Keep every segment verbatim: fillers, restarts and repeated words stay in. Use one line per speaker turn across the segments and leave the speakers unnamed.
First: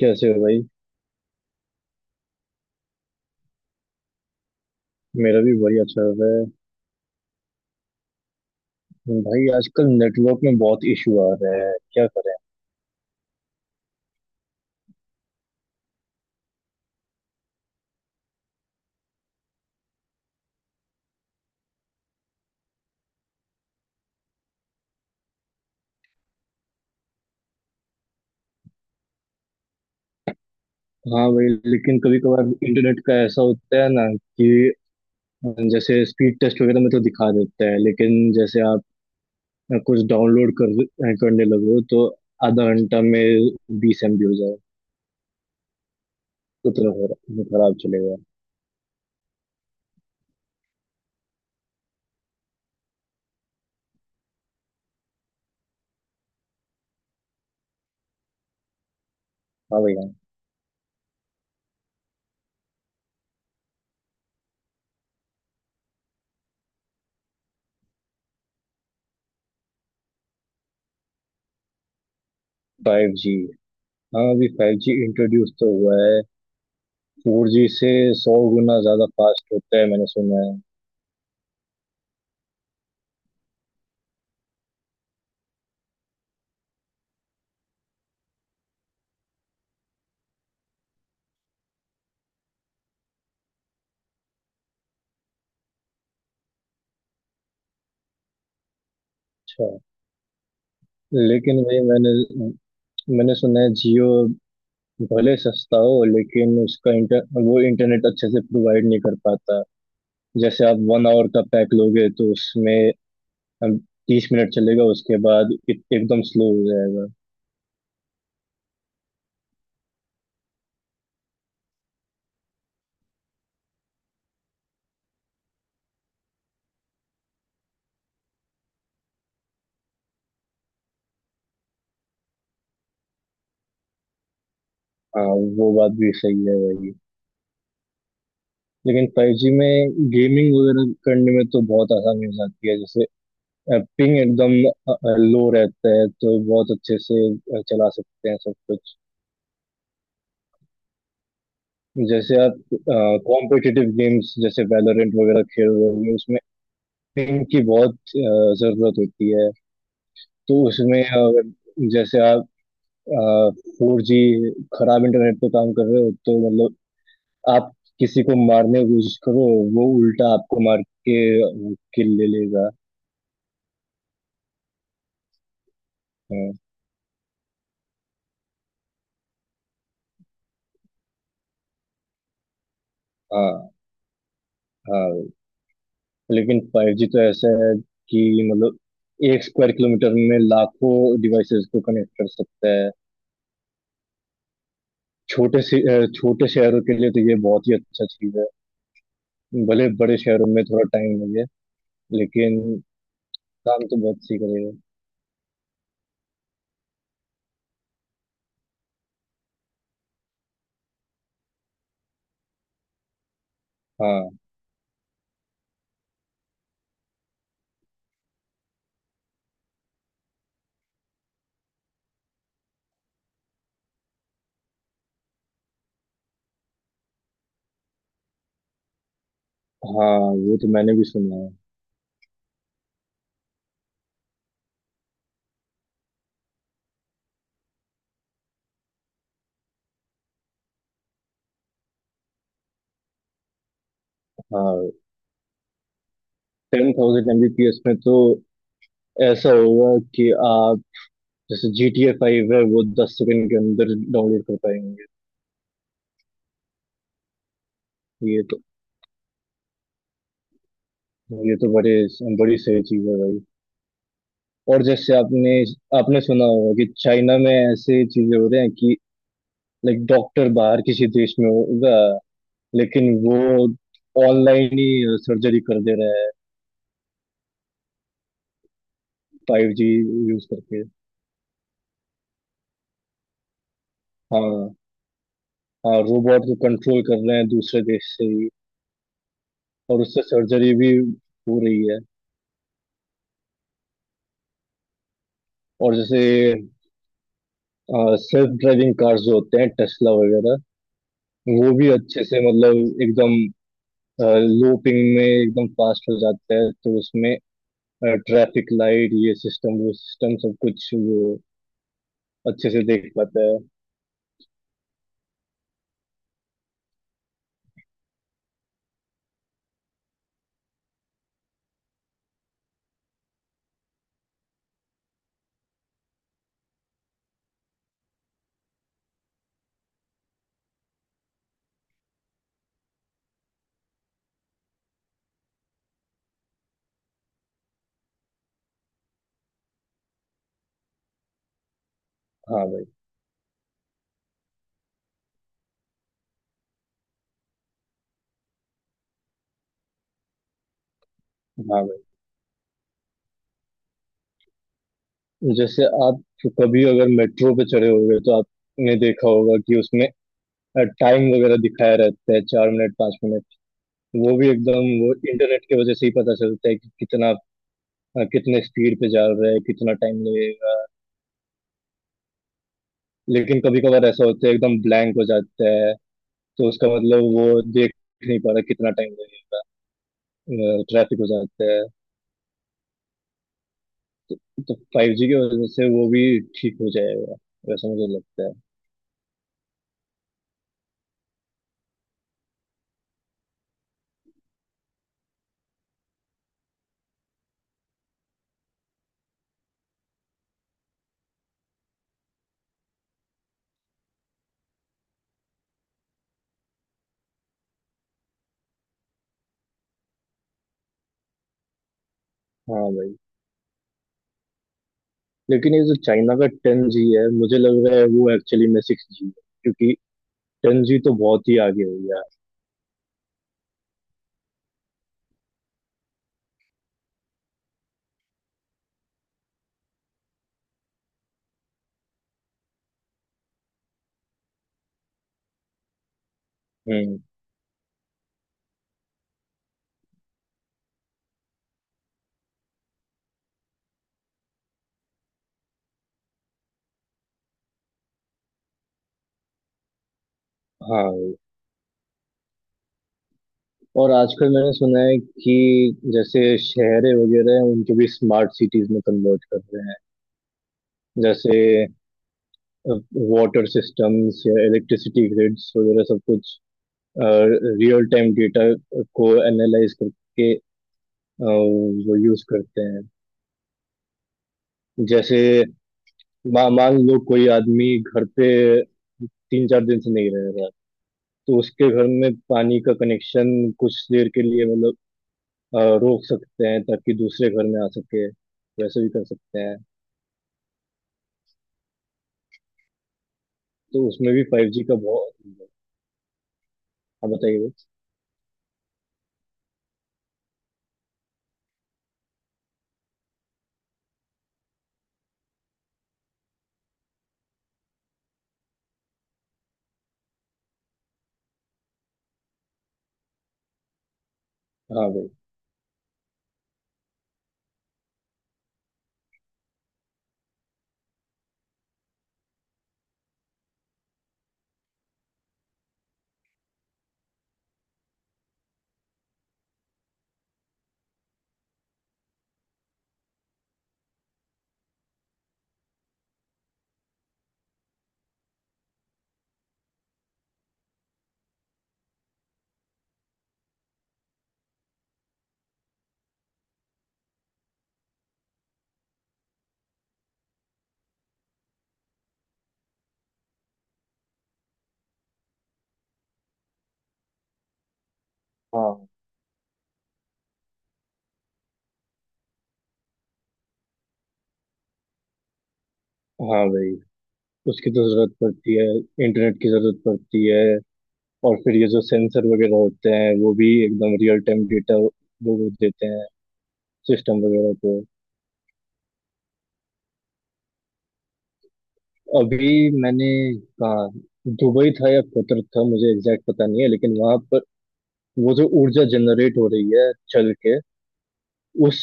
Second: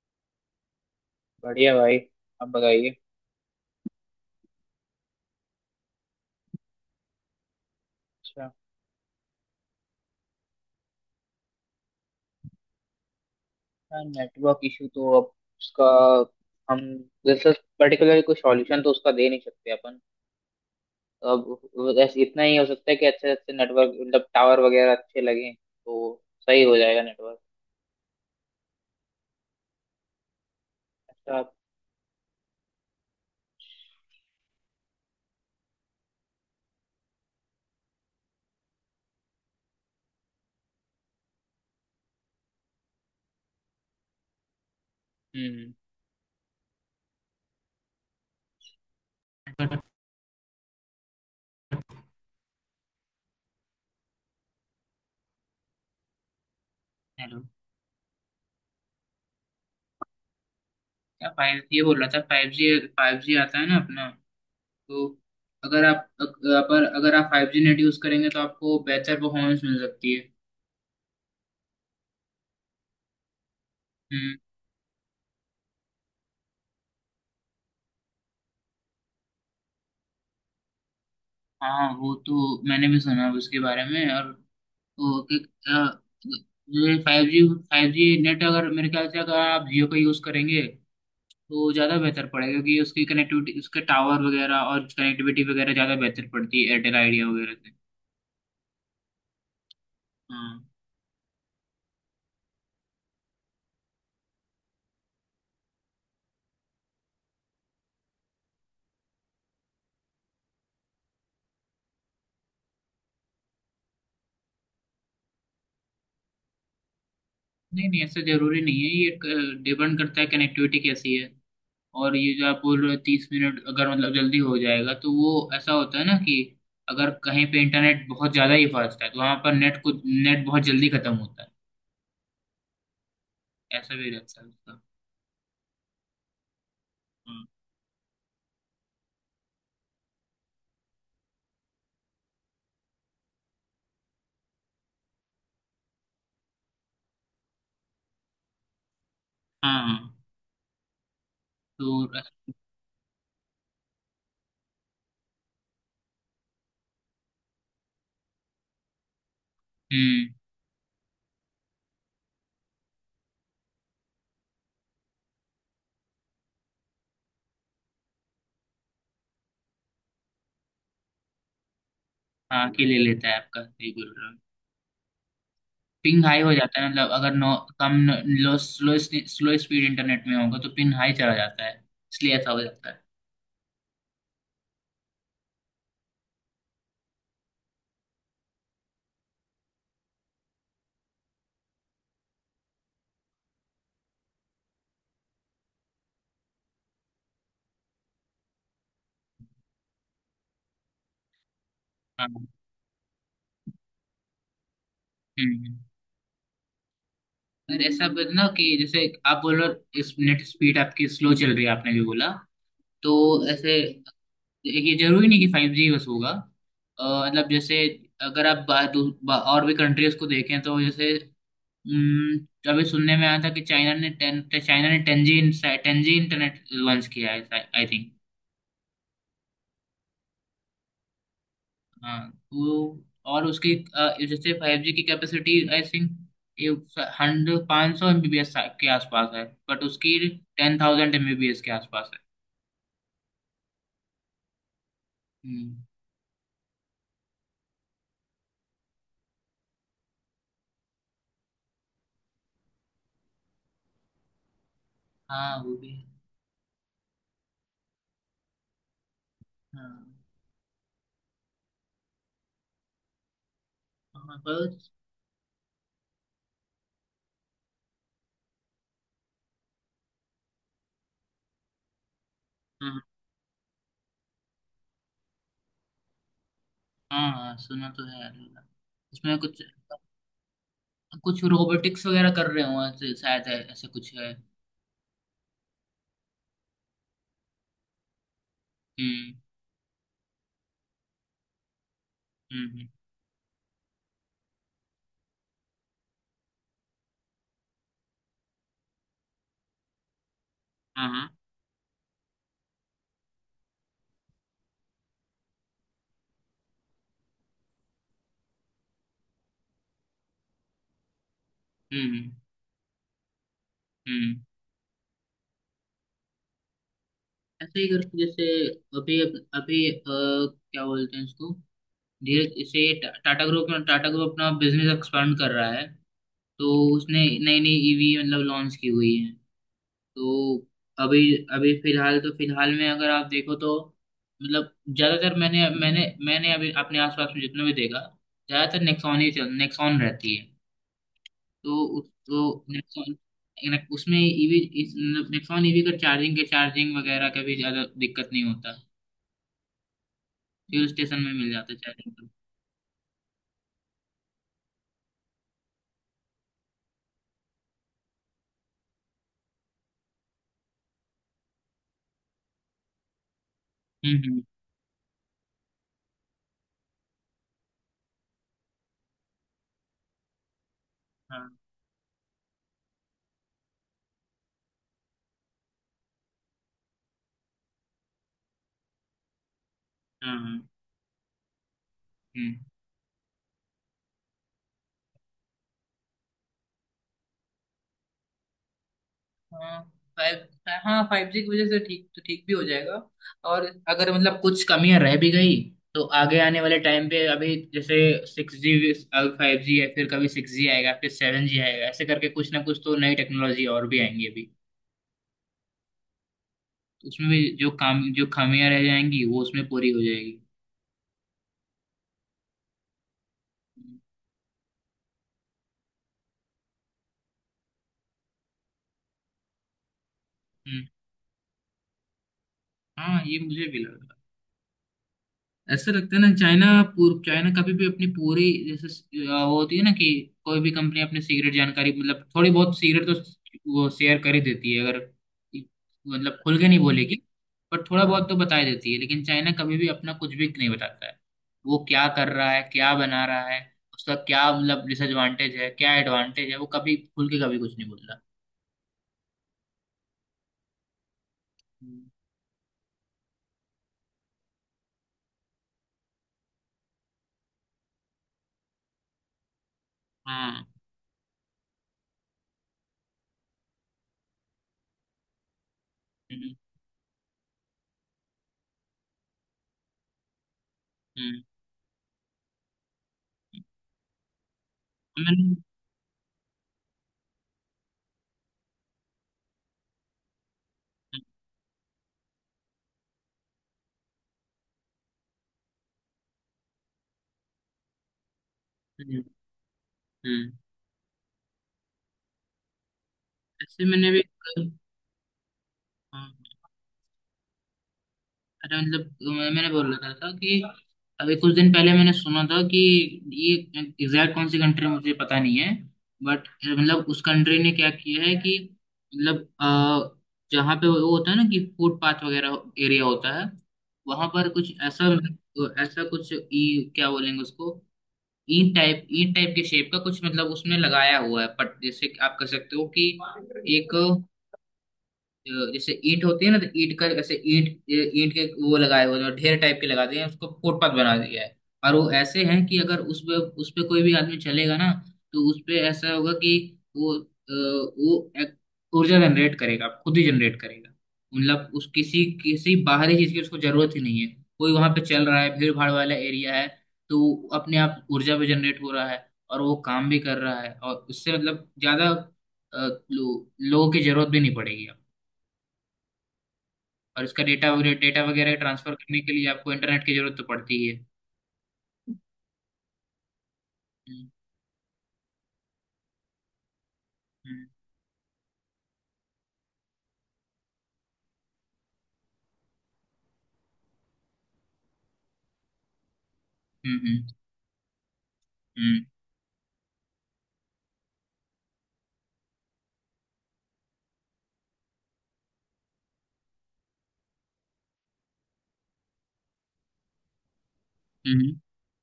कैसे हो भाई?
बढ़िया भाई। आप बताइए।
मेरा भी बढ़िया चल रहा है।
अच्छा।
भाई आजकल नेटवर्क में बहुत इशू आ रहा है, क्या करें?
यार, नेटवर्क इशू तो अब, उसका, हम, जैसे, पर्टिकुलर कोई सॉल्यूशन तो उसका दे नहीं सकते अपन। अब बस इतना ही हो सकता है कि अच्छे अच्छे नेटवर्क मतलब टावर वगैरह अच्छे लगे तो सही हो जाएगा नेटवर्क।
हाँ
अच्छा
भाई।
आप-
लेकिन कभी कभार इंटरनेट का ऐसा होता है ना कि जैसे स्पीड टेस्ट वगैरह में तो दिखा देता है, लेकिन जैसे आप कुछ डाउनलोड कर करने लगो तो आधा घंटा में बीस एमबी हो जाए।
हम्म।
उतना खरा- खराब चलेगा।
हेलो।
हाँ भाई, हाँ।
क्या फाइव, ये बोल रहा था फाइव जी, फाइव जी आता है ना अपना। तो अगर आप, अगर अगर आप फाइव जी नेट यूज करेंगे तो आपको बेहतर परफॉर्मेंस मिल सकती है।
Five G? हाँ
हम्म।
अभी फाइव जी इंट्रोड्यूस तो हुआ है। फोर जी से सौ गुना ज्यादा फास्ट होता है, मैंने सुना है।
हाँ वो तो मैंने भी सुना उसके बारे में। और वो कि अ, ये five G, five G net अगर मेरे ख्याल से अगर आप जियो का यूज़ करेंगे तो ज़्यादा बेहतर पड़ेगा क्योंकि उसकी कनेक्टिविटी, उसके टावर वगैरह और कनेक्टिविटी वगैरह ज़्यादा बेहतर पड़ती है एयरटेल आइडिया वगैरह से।
अच्छा।
हाँ।
लेकिन भाई मैंने मैंने सुना है जियो भले सस्ता हो लेकिन उसका इंटर वो इंटरनेट अच्छे से प्रोवाइड नहीं कर पाता। जैसे आप वन आवर का पैक लोगे तो उसमें तीस मिनट चलेगा, उसके बाद एक- एकदम स्लो हो जाएगा।
नहीं नहीं, ऐसा ज़रूरी नहीं है। ये डिपेंड करता है कनेक्टिविटी कैसी है। और ये जो आप बोल रहे हो तीस मिनट, अगर मतलब जल्दी हो जाएगा, तो वो ऐसा होता है ना कि अगर कहीं पे इंटरनेट बहुत ज़्यादा ही फास्ट है तो वहाँ पर नेट को, नेट बहुत जल्दी खत्म होता है। ऐसा भी रहता है उसका।
हाँ, वो बात भी सही है भाई।
हम्म,
लेकिन फाइव जी में गेमिंग वगैरह करने में तो बहुत आसानी हो जाती है, जैसे पिंग एकदम लो रहता है तो बहुत अच्छे से अ, चला सकते हैं सब कुछ।
हाँ तो
जैसे आप कॉम्पिटिटिव गेम्स जैसे वैलोरेंट वगैरह खेल रहे होंगे, उसमें पिंग की बहुत अ, जरूरत होती है।
हम्म।
तो उसमें अगर जैसे आप फोर जी खराब इंटरनेट पे काम कर रहे हो तो मतलब आप किसी को मारने की कोशिश करो, वो उल्टा आपको मार के किल ले लेगा।
हाँ के ले लेता है आपका, सही बोल रहे हो। पिंग हाई हो
हाँ,
जाता है, मतलब अगर नो, कम, low, slow slow speed internet में होगा तो पिंग हाई चला जाता है। इसलिए ऐसा हो जाता है।
हाँ, हाँ। लेकिन फाइव जी तो ऐसा है कि मतलब एक स्क्वायर किलोमीटर में लाखों डिवाइसेस को कनेक्ट कर सकता है। छोटे से अ, छोटे शहरों के लिए तो ये बहुत ही अच्छा चीज है। भले बड़े शहरों में थोड़ा टाइम लगे,
हाँ।
लेकिन काम तो बहुत सी करेगा।
हम्म। और ऐसा बना कि जैसे आप बोल रहे हो, इस नेट स्पीड आपकी स्लो चल रही है, आपने भी बोला। तो ऐसे,
हाँ,
ये जरूरी नहीं कि फाइव जी बस होगा। अ, मतलब जैसे, अगर आप बा, दू- बा, और भी कंट्रीज को देखें तो जैसे हम्म, अभी सुनने में आया था कि चाइना ने टेन चाइना ने टेंजी, टेंजी इंटरनेट लॉन्च किया है, आई थिंक।
हाँ, वो तो मैंने भी सुना है।
हाँ। वो, और उसकी अ, जैसे फाइव जी की कैपेसिटी आई थिंक ये हंड्रेड, पाँच सौ एमबीबीएस के आसपास है। बट उसकी टेन थाउजेंड एमबीबीएस के आसपास है।
हाँ,
हम्म।
टेन थाउजेंड एमबीपीएस में तो ऐसा होगा कि आप जैसे जी टी ए फाइव है वो दस सेकंड के अंदर डाउनलोड कर पाएंगे।
हाँ वो भी है।
ये तो
हाँ।
ये तो बड़े बड़ी सही चीज है भाई।
हाँ
और
बस।
जैसे आपने आपने सुना होगा कि चाइना में ऐसे चीजें हो रहे हैं कि लाइक डॉक्टर बाहर किसी देश में होगा,
हाँ
लेकिन वो ऑनलाइन ही सर्जरी कर दे रहा है,
हाँ, हाँ, सुना तो है यार। इसमें कुछ,
फाइव जी यूज करके।
कुछ रोबोटिक्स वगैरह कर रहे हो शायद, है ऐसा कुछ है।
हाँ, हाँ, रोबोट को कंट्रोल कर रहे हैं दूसरे देश से ही।
हम्म।
और उससे सर्जरी भी हो रही है।
हम्म। हम्म,
और जैसे सेल्फ ड्राइविंग कार्स जो होते हैं, टेस्ला वगैरह,
हाँ।
वो भी अच्छे से मतलब एकदम लो पिंग में एकदम फास्ट हो जाता है, तो उसमें ट्रैफिक लाइट, ये सिस्टम वो सिस्टम, सब कुछ वो
हम्म।
अच्छे से देख पाता है।
हम्म। ऐसे ही करके जैसे अभी, अभी अ, क्या बोलते हैं इसको, धीरे जैसे टा- टाटा ग्रुप में, टाटा ग्रुप अपना बिजनेस एक्सपांड कर रहा है। तो उसने नई नई ईवी, मतलब, लॉन्च की हुई है। तो अभी, अभी फिलहाल तो, फिलहाल में अगर आप देखो तो मतलब ज्यादातर, मैंने मैंने मैंने अभी अपने आसपास में जितना भी देखा, ज्यादातर नेक्सॉन ही चल, नेक्सॉन रहती है। तो उस, तो
हाँ भाई,
नेक्सॉन, नेक- उसमें ईवी इस, नेक्सॉन ईवी का चार्जिंग के, चार्जिंग वगैरह का भी ज्यादा दिक्कत नहीं होता। फ्यूल स्टेशन में मिल जाता है
हाँ भाई।
चार्जिंग तो।
जैसे आप कभी अगर मेट्रो पे चढ़े होंगे तो आपने देखा होगा कि उसमें टाइम वगैरह दिखाया रहता है, चार मिनट पाँच मिनट।
हम्म।
वो
हम्म,
भी एकदम, वो इंटरनेट की वजह से ही पता चलता है कि कितना अ, कितने स्पीड पे जा रहा है, कितना टाइम लगेगा।
हाँ।
लेकिन कभी कभार ऐसा होता है एकदम ब्लैंक हो जाता है, तो उसका मतलब वो देख नहीं पा रहा कितना टाइम लगेगा।
हाँ, हाँ।
ट्रैफिक हो जाता है।
हम्म,
तो फाइव जी की वजह से वो भी ठीक हो जाएगा, वैसा मुझे लगता है।
हाँ फाइव, हाँ फाइव जी की वजह से ठीक, तो ठीक भी हो जाएगा। और अगर मतलब कुछ कमियां रह भी गई तो आगे आने वाले टाइम पे, अभी जैसे सिक्स जी, अब फाइव जी है, फिर कभी सिक्स जी आएगा, फिर सेवन जी आएगा, ऐसे करके कुछ ना कुछ तो नई टेक्नोलॉजी और भी आएंगी अभी। उसमें भी जो काम, जो खामियां रह जाएंगी, वो उसमें पूरी हो जाएगी।
हाँ भाई। लेकिन ये जो चाइना का टेन जी है, मुझे लग रहा है वो एक्चुअली में सिक्स जी है, क्योंकि टेन
हम्म।
जी तो बहुत ही आगे हो गया
हाँ, ये मुझे भी लगा। ऐसा लगता है ना चाइना, पूर्व चाइना कभी भी अपनी पूरी जैसे अ, वो होती है ना कि कोई भी कंपनी अपनी सीक्रेट जानकारी, मतलब थोड़ी बहुत सीक्रेट तो वो शेयर कर ही देती है। अगर मतलब खुल के नहीं
है।
बोलेगी,
हम्म।
पर थोड़ा बहुत तो बता ही देती है। लेकिन चाइना कभी भी अपना कुछ भी नहीं बताता है, वो क्या कर रहा है, क्या बना रहा है, उसका क्या मतलब डिसएडवांटेज है, क्या एडवांटेज है। वो कभी खुल के, कभी कुछ नहीं बोलता।
हाँ।
हम्म।
और आजकल मैंने सुना है कि जैसे शहरें वगैरह हैं उनको भी स्मार्ट सिटीज में कन्वर्ट कर रहे हैं।
हाँ।
जैसे वाटर सिस्टम्स या इलेक्ट्रिसिटी ग्रिड्स वगैरह, सब कुछ
हम्म,
रियल टाइम डेटा को एनालाइज करके अ,
हम्म।
वो यूज करते हैं। जैसे
मैंने।
मा, मान लो कोई आदमी घर पे तीन चार दिन से नहीं रह रहा है, तो उसके घर में पानी का कनेक्शन कुछ देर के लिए मतलब अ, रोक सकते हैं, ताकि दूसरे घर में आ सके। वैसे भी
हम्म,
कर सकते हैं।
हम्म। ऐसे
तो
मैंने भी।
उसमें भी फाइव जी का बहुत।
हाँ।
हाँ बताइए भाई।
अरे मतलब मैं- मैंने बोल रहा था कि अभी कुछ दिन पहले मैंने सुना था कि ये एग्जैक्ट कौन सी कंट्री है, मुझे पता नहीं है। बट मतलब उस कंट्री ने क्या किया है कि, मतलब अ, जहाँ पे वो होता है ना कि फुटपाथ वगैरह एरिया होता है, वहां पर कुछ ऐसा,
हाँ भाई,
ऐसा कुछ, ई क्या बोलेंगे उसको, ईंट टाइप, ईंट टाइप के शेप का कुछ, मतलब उसमें लगाया हुआ है, पट जैसे कि आप कह सकते हो कि एक, जो जैसे ईंट होती है ना, तो ईंट का ऐसे ईंट, ईंट के वो लगाए हुए जो ढेर टाइप के लगाते हैं, उसको फुटपाथ बना दिया है। और वो ऐसे हैं कि अगर उस पे, उस पे कोई भी आदमी चलेगा ना, तो उस पे ऐसा होगा कि वो, अ, वो एक ऊर्जा जनरेट करेगा, खुद ही जनरेट करेगा। मतलब उस, किसी किसी बाहरी चीज की उसको जरूरत ही नहीं है। कोई वहां पे चल रहा है, भीड़ भाड़ वाला एरिया है, तो वो अपने आप ऊर्जा भी जनरेट हो रहा है, और वो काम भी कर रहा है, और उससे मतलब ज्यादा अ, लो, लोगों की जरूरत भी नहीं पड़ेगी। और इसका डेटा वगैरह, डेटा वगैरह ट्रांसफर
हाँ,
करने के लिए आपको इंटरनेट की जरूरत तो पड़ती ही है। हम्म।
हाँ भाई।
हम्म।
उसकी तो जरूरत पड़ती है, इंटरनेट की जरूरत पड़ती है। और फिर ये जो सेंसर वगैरह होते हैं वो भी एकदम रियल टाइम डेटा, वो वो देते हैं
हम्म।
सिस्टम वगैरह को।
हम्म।
अभी मैंने कहा दुबई था या कतर था, मुझे एग्जैक्ट पता नहीं है, लेकिन वहां पर वो जो ऊर्जा जनरेट हो रही है चल के,
हम्म,
उस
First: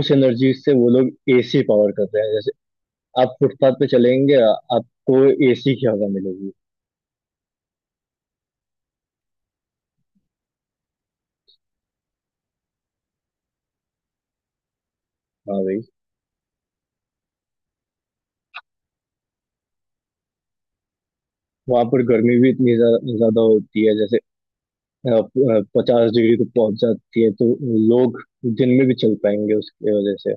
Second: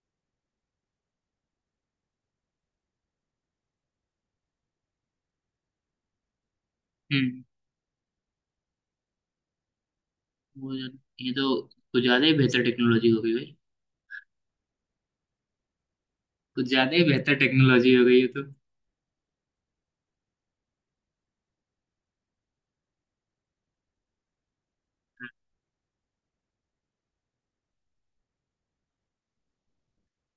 उस एनर्जी से वो लोग एसी पावर कर रहे हैं। जैसे आप फुटपाथ पे चलेंगे आ- आपको एसी की हवा मिलेगी।
हम्म, वो ये तो कुछ ज्यादा ही बेहतर टेक्नोलॉजी हो गई भाई।
हाँ भाई।
कुछ ज्यादा ही बेहतर टेक्नोलॉजी हो गई है तो।
वहां पर गर्मी भी इतनी ज्या- ज्यादा होती है, जैसे पचास डिग्री तक पहुंच जाती है, तो लोग दिन में भी चल पाएंगे उसकी वजह से।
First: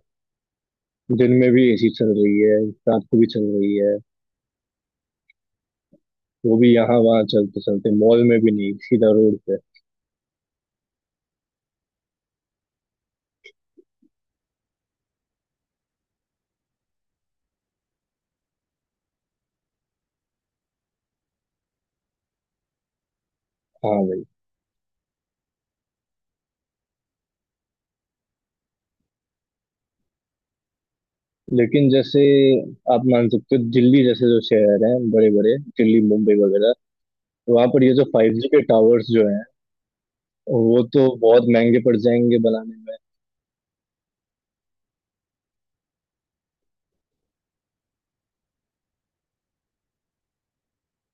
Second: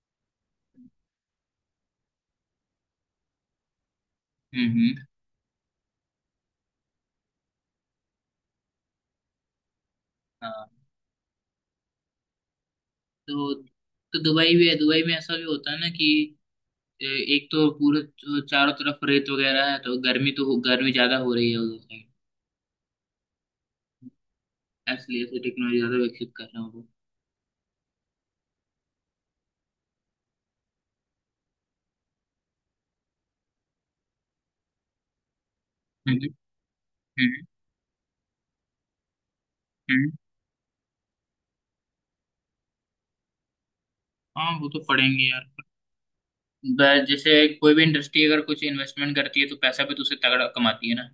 दिन में भी एसी चल रही है, रात को भी चल रही है।
हम्म। हम्म,
वो भी यहाँ वहाँ चलते चलते, मॉल में भी नहीं, सीधा रोड पे।
हाँ। तो तो दुबई भी है, दुबई में ऐसा भी होता है ना कि ए, एक तो पूरे च- चारों तरफ रेत वगैरह है तो गर्मी तो हो- गर्मी ज्यादा हो रही है उधर साइड।
हाँ भाई।
इसलिए ऐसे टेक्नोलॉजी ज्यादा विकसित कर रहे हैं वो।
लेकिन जैसे आप मान सकते हो दिल्ली जैसे जो शहर हैं, बड़े बड़े दिल्ली
हम्म।
मुंबई वगैरह,
हम्म,
वहां पर ये जो फाइव जी के टावर्स जो हैं,
हम्म।
वो तो बहुत महंगे पड़ जाएंगे बनाने में।
हाँ, वो तो पड़ेंगे यार। ब- जैसे कोई भी इंडस्ट्री अगर कुछ इन्वेस्टमेंट करती है तो पैसा भी तो उसे तगड़ा कमाती है ना।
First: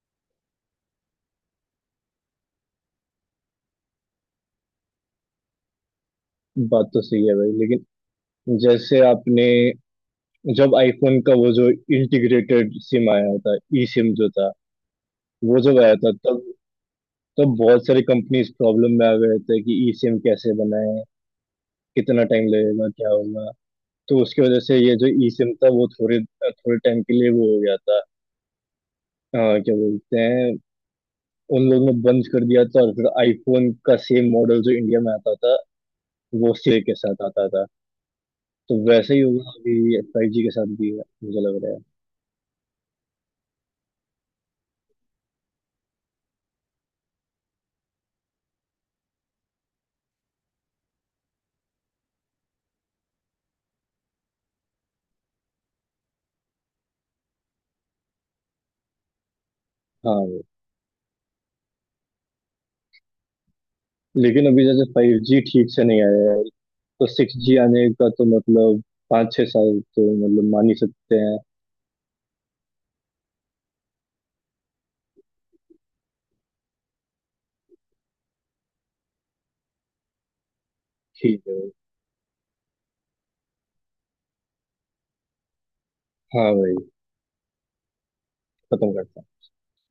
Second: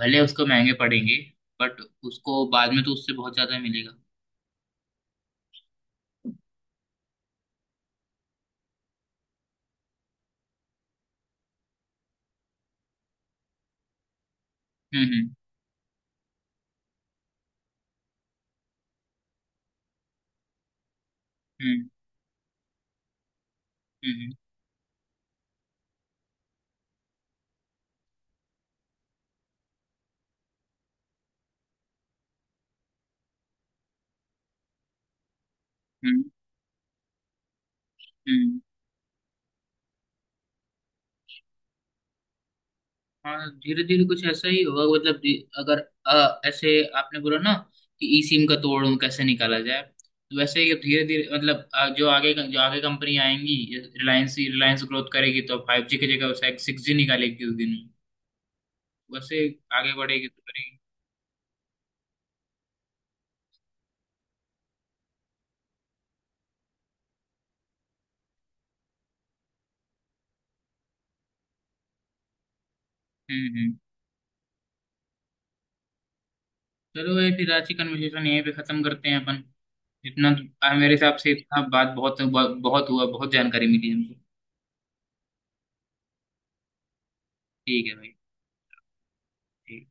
भले उसको महंगे पड़ेंगे, बट उसको बाद में तो उससे बहुत ज्यादा मिलेगा।
बात तो सही है भाई, लेकिन जैसे आपने जब आईफोन का वो जो इंटीग्रेटेड सिम आया था, ई सिम जो था,
हम्म।
वो जब आया था, तब तब बहुत सारी कंपनीज प्रॉब्लम में आ गए थे कि ई सिम कैसे बनाएं,
हम्म।
कितना टाइम लगेगा, क्या होगा। तो
हम्म। हम्म।
उसकी वजह से ये जो ई सिम था वो थोड़े थोड़े टाइम के लिए वो हो गया था। अ, क्या बोलते हैं, उन लोगों ने बंद कर दिया था। और फिर आईफोन का सेम मॉडल जो इंडिया में आता था
हम्म।
वो सेल के साथ आता था।
हम्म।
तो वैसे ही होगा अभी, फाइव जी के साथ भी है, मुझे लग रहा है।
हाँ, धीरे धीरे कुछ ऐसा ही होगा मतलब धी- अगर अ, ऐसे आपने बोला ना कि ई सिम का तोड़ कैसे निकाला जाए, तो वैसे ही धीरे धीरे मतलब अ, जो आगे जो आगे कंपनी आएंगी, रिलायंस, रिलायंस ग्रोथ करेगी तो फाइव जी की जगह सिक्स जी निकालेगी उस दिन में। वैसे, आगे
हाँ।
बढ़ेगी तो
वो,
करेगी।
लेकिन अभी जैसे फाइव जी ठीक से नहीं आया है, तो सिक्स जी आने का तो मतलब पाँच छः साल तो मतलब मान ही सकते हैं।
हम्म। हम्म। चलो, ये फिर आज की कन्वर्सेशन यहीं पे खत्म करते हैं अपन। इतना आ, मेरे हिसाब से
ठीक है
इतना
भाई।
बात बहुत, बहुत हुआ। बहुत जानकारी मिली हमको।
हाँ भाई।
ठीक है भाई।
खत्म करते हैं।
ठीक